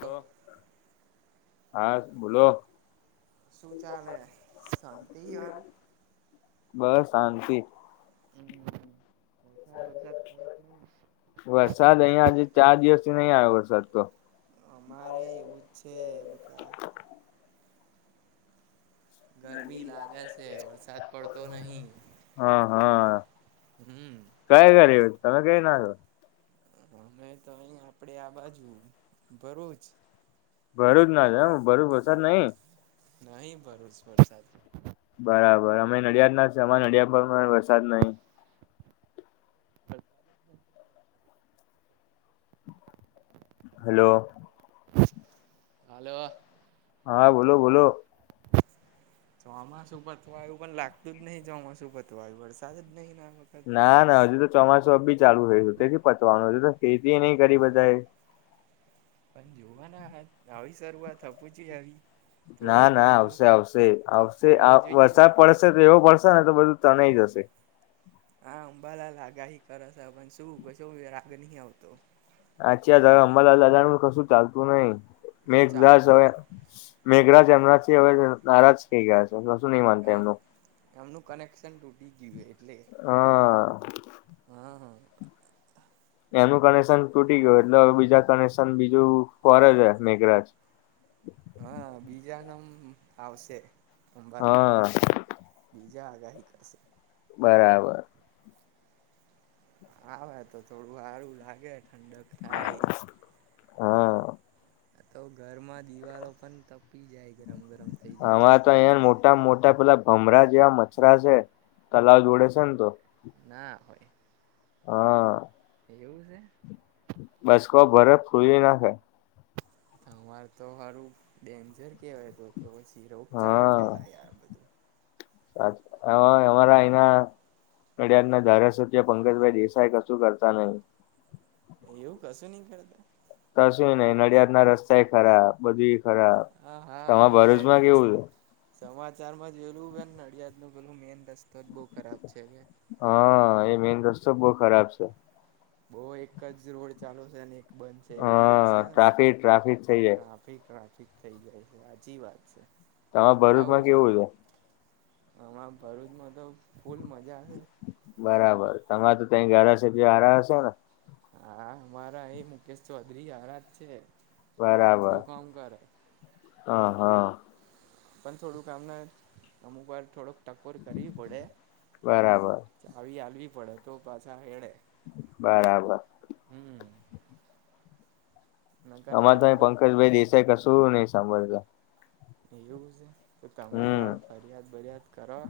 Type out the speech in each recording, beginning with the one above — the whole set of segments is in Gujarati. હ હા બોલો. શું ચાલે શાંતિ હારું. બસ શાંતિ [inaudible] વરસાદ બરસાદ પડેક નહી. વરસાદ અહિયાં આજે ચાર દિવસથી નહી આવ્યો વરસાદ તો. અમારે એવું જ છે બકા ગરમી લાગે છે વરસાદ પડતો નહી હમ્મ. ક્યાં કર તમે કઈ ના છો અમે તો અહી આપડે આ બાજુ ભરૂચ જ ભરૂચ ના છો એમ ભરૂચ વરસાદ નહી નહી ભરૂચ વરસાદ બરાબર અમે નડિયાદ ના જ છે અમારા નડિયાદ પર પણ વરસાદ નહી હલો. હલ્લો. હા બોલો બોલો ચોમાસું પતવા આવું પણ લાગતું જ નહીિ ચોમાસું પતવાય્યું વરસાદ જ નહીિ. ના ના હજુ તો ચોમાસું બી ચાલુ રહે તેથી પચવાનું હજુ તો ખેતી નહી કરી બધા. પણ જોવાના આવી શરૂઆત આપું જોઈએ આવી. થોડો ના ના ઘણો તો આવશે આવશે આવશે પડવો જોઈએ ને વરસાદ પડશે તો એવો પડશેને તો બધું તનાય જશે. હા અંબાલા લગાહી કરસ પણ શું ક શો રાગ નહી આવતો. આચ્છાલા લડાાણ કશું ચાલતું નહી બધું મેં સય. ચાલતું ને મેઘરાજ એમનાથી હવે નારાજ થઈ ગયા છે શું નહી માનતા આમ એમનું. એમનું કનેક્શન તૂટી ગયું એટલે. હા. હા હા. એનું કનેક્શન તૂટી ગયું એટલે હવે બીજા કનેક્શન બીજું ફરજ મેઘરાજ. હા બીજા ના આવશે અંબાલા. હા બીજા આગાહી કરશે. બરાબર. હ તો થોડું સારું લાગે ઠંડક થાય. હા. આ તો ઘર માં દિવાલો પણ તપી જાય ગરમ ગરમ થઇ જાય એટલી અમારે તો અહિયાં ગરમી છે. મોટા મોટા પેલા ભમરા જેવા મચ્રા છે તલાવ જોડે છે ને તો. ના હોય. હા. એવું છે. બસકો ભરે ફૂલી નાખે. તમાર તો સારું ડેન્જર કેવાય તો કે પછી રોગચાળો ફેલાય આ બધું. હ અમારા અના. નડિયાદ ના ધારાસભ્ય પંકજભાઈ દેસાઈ કશું કરતા નહીિ. એવું કશું નહી કરતા. તો શું નઈ નડિયાદ ના રસ્તાય ખરાબ બધી ખરાબ. હા હા તમારા અ મેજ. ભરૂચમાં કેવું છે સમાચાર માં જોયેલું કે નડિયાદ નું પેલું મેન રસ્તો જ બહુ ખરાબ છે કે. હા એ મેન રસ્તો બહ ખરાબ છે. બહુ એક જ રોડ ચાલુ છે અને બનશે એવું કઈક હા છે ને ટ્રાફિક ટ્રાફિક થઈ જાય ટ્રાફિક ટ્રાફિક. થ જાય છે સાચી વાત છે તમારે ઘર આવું ભરૂચમાં કેવું જોઈએ. છે હમાં ભરૂચમાં તો ફૂલ મજા હશે. બરાબર તમામે તો તં ધારાસભ્ય હાર હશેો ને. હા અમારા એ મુકેશ ચૌધરી આારજ છે. બરાબર બધું કામ કરે હ હા. પણ થોડુંક આામને અમુક વાર થોડોક ટકોર કરવી પડે. બરાબર ચાવી હલવી પડે તો પાછા હેળે. બરાબર. હમ. નકર અમા આ તો અ થોડાક પંકજ ભાઈ દેસાઈ કશું નહી સાંભળ તો. એવું છે તો તમે હમ જાાવ ફરિયાદ બરિયાદ કરવા.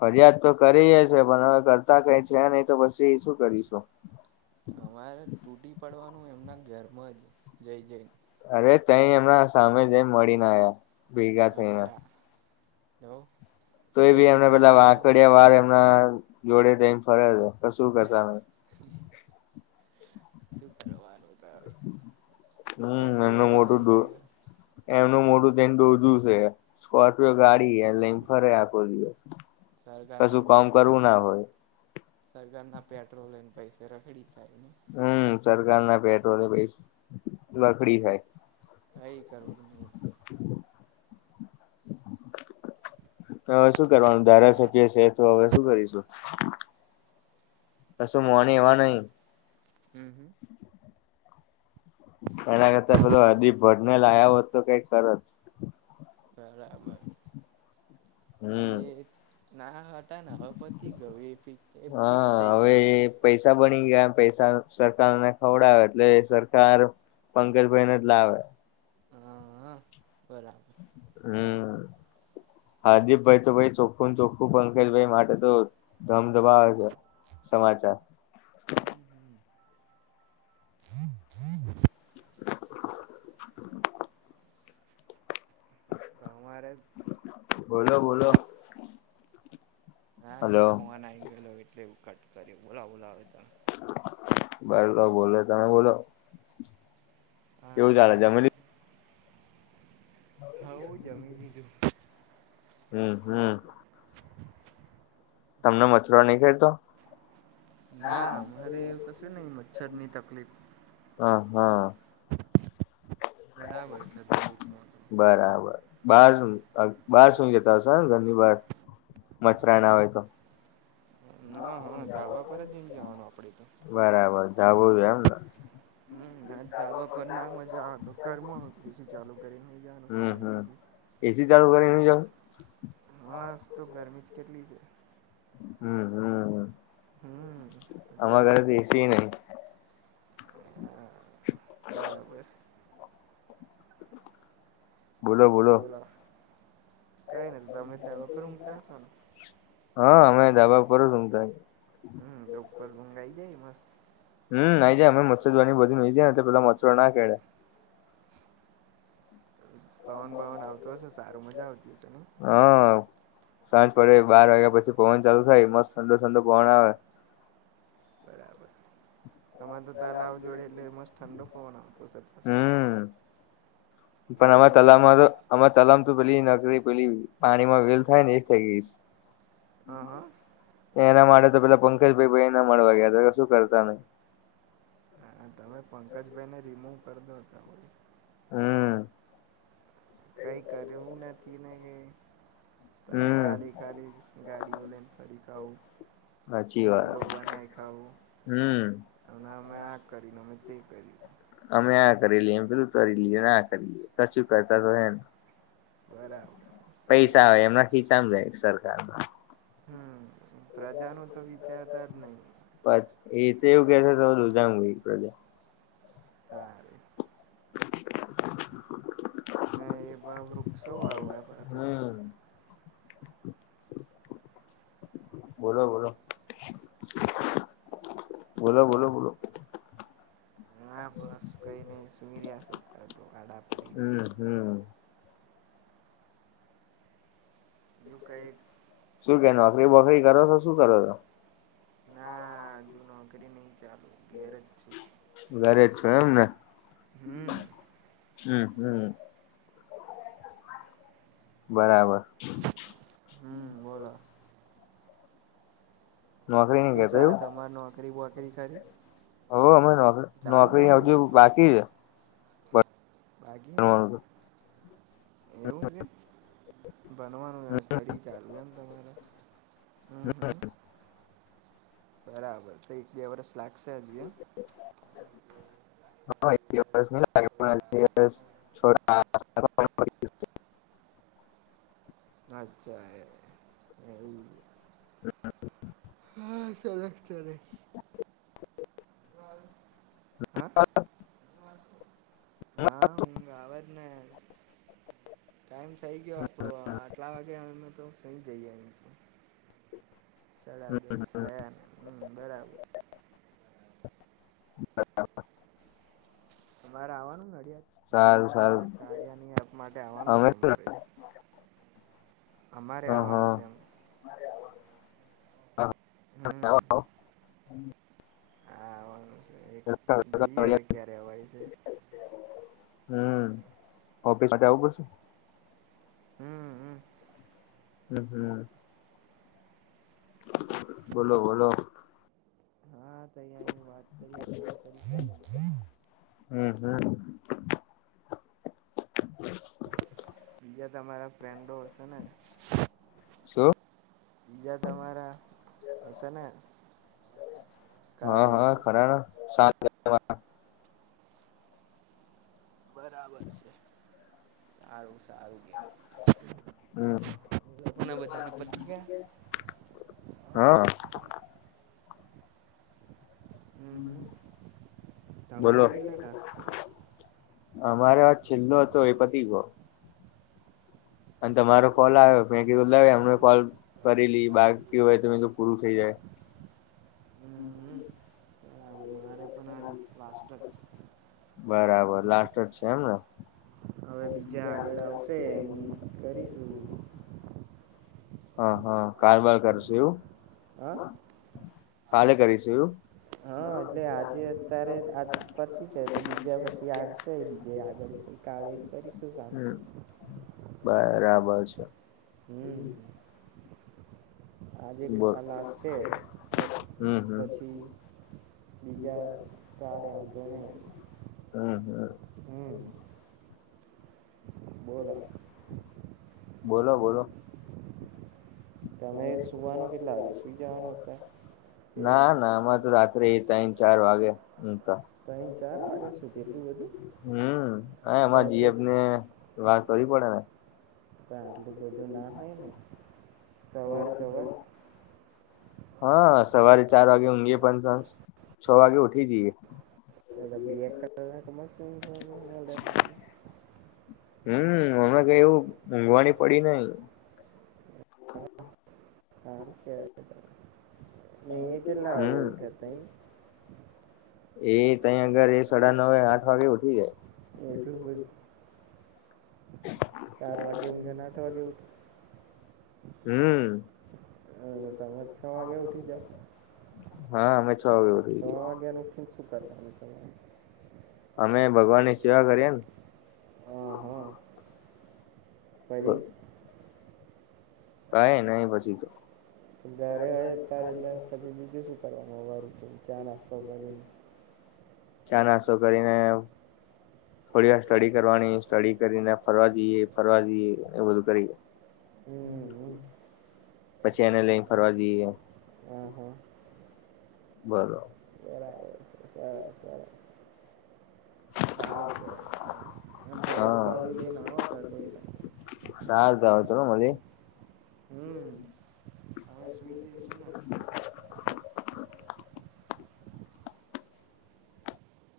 ફરિયાદ તો કરી છે પણ હવે કરતા કઈ છે નહી તો પછી એ શું કરીશું. અમારે તૂટી પડવાનું એમના ઘરમાં જ જય જયન. અરે તઈ એમના સામે જ મળીને આવ્યા. અચ્છા હલો. તો એ બી એમને પેલા વાકડિયા વાર એમના જોડે ટ એમ ફરે્યા છે શું કરતા. શું કરવાનું. હમ સીય એમનું મોટું હોઈ દો હોય. એમનું મોડુ ઓજું છે, સ્કોર્પિયો ગાડી એ. લ ફરે આપો દિવ, સરકારના કશું કામ પૈસે કરવું ના બધું હોય. સરકારના પેટ્રોલને પૈસા તો ખડી કરાયને. હમ સરકાર ના પેટ્રોલ, પ લખડી જાય. સ કરું કે નહી. હવે શું કરવાનું ધારાસભ્ય છે તો હવે શું કરીશું. કશું મોને એવા નહી. હમ હમ. એના કરતા પેલો હજી ભડને લા્યા હોત તો કંઈક કર જ. બરાબર, અને હમ એક ના હટા નગપતિ ગરીક હા ફિક્સ થઈ ગયા. હવે છે એ પૈસા બની ગયા પૈસા સરકારને ખવડાવે એટલે સરકાર પંકજ ભાઈને જ લાવ. હા હ બરાબર. હમ. હાર્દીપભાઈ તો ભાઈ ચોખ્ખું ચોખ્ખું પંકજભાઈ માટે તો ધમધમાવે છે. સમાચાર. હમ હમ. [inaudible] તો હરે બોલો બોલો. હા એક હલો ફોન આ આવી ગયે એટલે એવું કટ કર બોલા બોલાવે ત. બાઈ બોલો તમે બોલો. કેવું ચાલે હા, જમી હવ જમી તું. હમ હમ. તમને મચરો નહીં ખેડતો? ના મારે એવું તો શું નહ મચ્છર ની તકલીફ. હ હા. બરાબર છે ભરૂચમાં તો બરાબર, બારું બાર સુું જ. આવશેને ઘરની બહાર, મચરા ના હોય તો. ના હા ધાબા પર જ નઈને જવાનું આપડે તો. બરાબર જવું જો એમને. હમ ના દાબા પર ના મજાતો કરમાં પછી ચાલુ કરી મજાનું શાંતિ. એ સી ચાલુ વગરે એ ન જ. હસ તો ગરમી જ કેટલી છે. હમ હમ, હમ આમા ઘરે તો એ સી નહ. હ બરાબર. બોલો બોલો બોલા, કઈ ના દમે દવા પર ઊંઘતા હસો ને? હા અમે ધાબ પર સૂતા છે. હમ તોર મંગાઈ જાય મસ્ત. હમ નાઈ જાય અમે મચછરવાની બધ નઈ જાય ને પેલા મચ્રો ના કેળે. પવન ભવન આવતો હશે સારું મજા આવતી હશે ને? હા, સાંજ પડે બાર વાગ્યા પછી પવન ચાલુ થાય મસ્ત ઠંડો ઠંડો પવન આવે. બરાબર તમારે તો તલા આવ જોડે એટલે મસ્ત ઠંડો પવન આવતો હશે. હમ પણ આમા આજુબાજુ તલામમાં તો અ તલામ તો પેલી નકરી પેલી પાણીમાં વેલ થાય ને એ થઈ ગઈશ. હા હા એના માટે તો પેલા પંકજ ભાઈ ભાઈ એના મળવા ગયા હતા શું કરતા નહી. હા તમે પંકજભાઈ ને રીમૂવ કર દો ત ભાઈ. હમ. કઈ કર્યું નથી ને કે? તમે હમ કાલી ખાલી ગાડીઓ લઈને ફરીકું. સાચી રીલો વાત બનાય ખાવું હમ અને અમે આ કરીને અમે તે કર્યું.. અમે આ કરી લઈએ એમ પેલું કરીરી લઈએ ને આ કરી લએ કશું કરતા તો હે. બરાબર છે શું પૈસા કરશ હોય એમના ખીચામ જાય સરકાર. હમ પ્રજા ન તો વિચારતા જ નહીિ. પછ એ તો એવું કે છે તોુંધામ પ્રજા હા ના એ બ વૃક્ષો વા પાછ. હમ બોલો, બોલો, બોલો, બોલો, બોલો. હ બસ કઈ નઈ સુઈ રહ્યા છે તો ગાડા પડી રહ્યા. હમમમ. યું કઈ શું કે કરે. નોકરી બોકરી કરો છો શું કરો છો ના હજુ નોકરી નહીિ ચાલુ. ગેરેજજું ઘરે જ છો એમને હમ હમ, હમ બરાબર હમ બોલો નોકરી નઈ શું કરતા છેા એવું તમારે નોકરી બોકરી કરીરી. હ અમે નોકરી નોકરી હજુ બાકી છે. બાકીી છે એવું છે. બનવાનું સ્ટડી ચાલુ એમ તમારા હમ હમ. બરાબર તો એક બે વરસ લાગશે હજ. હ દસ માગસ છોરા. અચ્જા એવ. હા સરરા સરે. હા, હા, હ આ ટાઈમ થઈ ગયો આપણો આટલા વાગે અમે તો ફ્રે જઈ આવી છું. સાડા દસ થયા ને હમ બરાબર અમારે આવવાનુંને અડિયાદ સારું સારું હા કારિયાની આપ માટે આવવાનું છે અમે હ અમારે. અમારે આવવાનું છે એમ. હમમમ હા આવવાનું છે એક જઈએ હવે ક્યારે અવાય છે. હમ ઓફિસ માટે આવું પસું. હમમમ હમ હમ, હમ બોલો બોલો. અ વાત કરીએ ફોન કરી. હમમમ હમ બીજા તમારા ફ્રેન્ડો હશે ને શું પીજા તમારા હશેને હા, હા ખરા સા બરાબર છે. સારુ, સારુ કહેવાય હમ એ લોકોને બધાને પતી ગયા હા હમ, હમ બોલો તમારા કેટલા ટાસ્ક થયા. અમારે આ છેલ્લો હતો એ પતિ ગયો. અને તમારો કોલ આવ્યો મેં કીધું બાકી એમને કોલ કરી લઇએ બાકી હોય તો પૂરુ થઈ જાય. હમ સારુ મારે પણ આમ લાસ્ટ જ છે બરાબર લાસ્ટ જ છે એમને. હવે બીજા આગળ આવશે એમ કરીશું. હ હ કારબાર કરશુ હ કાલે કરીશુ. હા એટલે આજે અત્યારે આ પછી છે તો બીજા પછી આવશે બીજે આગળ કાલે જ કરીશુ હમ શાંતિ બરાબર છે. હમ આજે તો બોલ આ લાસ્ટ છે પછ હમ હમ પછી બીજા કાલે આધો નહી હમ હમ હમ બોલો બોલો બોલો તમે સુવાનું કેટલા વાગે સુઈ જવાનું અત્યારે કે [unintelligible] ના ના અમારે તો રા ફ્રી ટાઇમ ચાર વાગે ત્રણ ચાર [inaudible] વાગ્યા સુધી એટલું બધું [unintelligible] હમ આયા તે અમાર તો સ- જીએફને વાત કરવી પડે ને પણ આટલું બધુ ના થાયને સવારે સવાર હ સવારે ચાર વાગે ઊંઘી પણ ત છ વાગે ઉઠી જઈએ. એ બે કલાક [inaudible] હમ હમણા કઈ એવું ઊંઘવાની પડી નઈ સારુ કેવાય ને એ કેટલા વાગે હમ ઊઠો તમે એ તય અગારે એ સાડા નવ આઠ વાગે ઉઠી જાય. એટલું બધું ચાર વાગે ઊઠે ને આઠ વાગે હમ હ તમે છ વાગે ઉઠી જાઓ હા અમે છ વાગે છ ઉઠી જઈએ વાગે ઉઠીને [inaudible] અમે ભગવાન ની સેવા કરીએ ને હ હ કરીએ કાઈ નહી પછી તો ઘરે આઈ [unintelligible] બીજુ શું કરવાનું ચા નાસ્તા કરીન ચા નાસ્તો કરીને થોડી વાર સ્ટડી કરવાની સ્ટડી કરીને ફરવા જઈએ ફરવા જઈએ એ બધું કરી હમ હમ. પછી એને લઈ ફરવા જઈએ. હ હ બોલો બરાબર છે સા સા સારું કેવાય હું ભરૂચ હા બાજુ લઈને આવોતો કોઈ ચાલ ભાઈ તો મલીએ હમ હવે સુઈ જાઈશુંને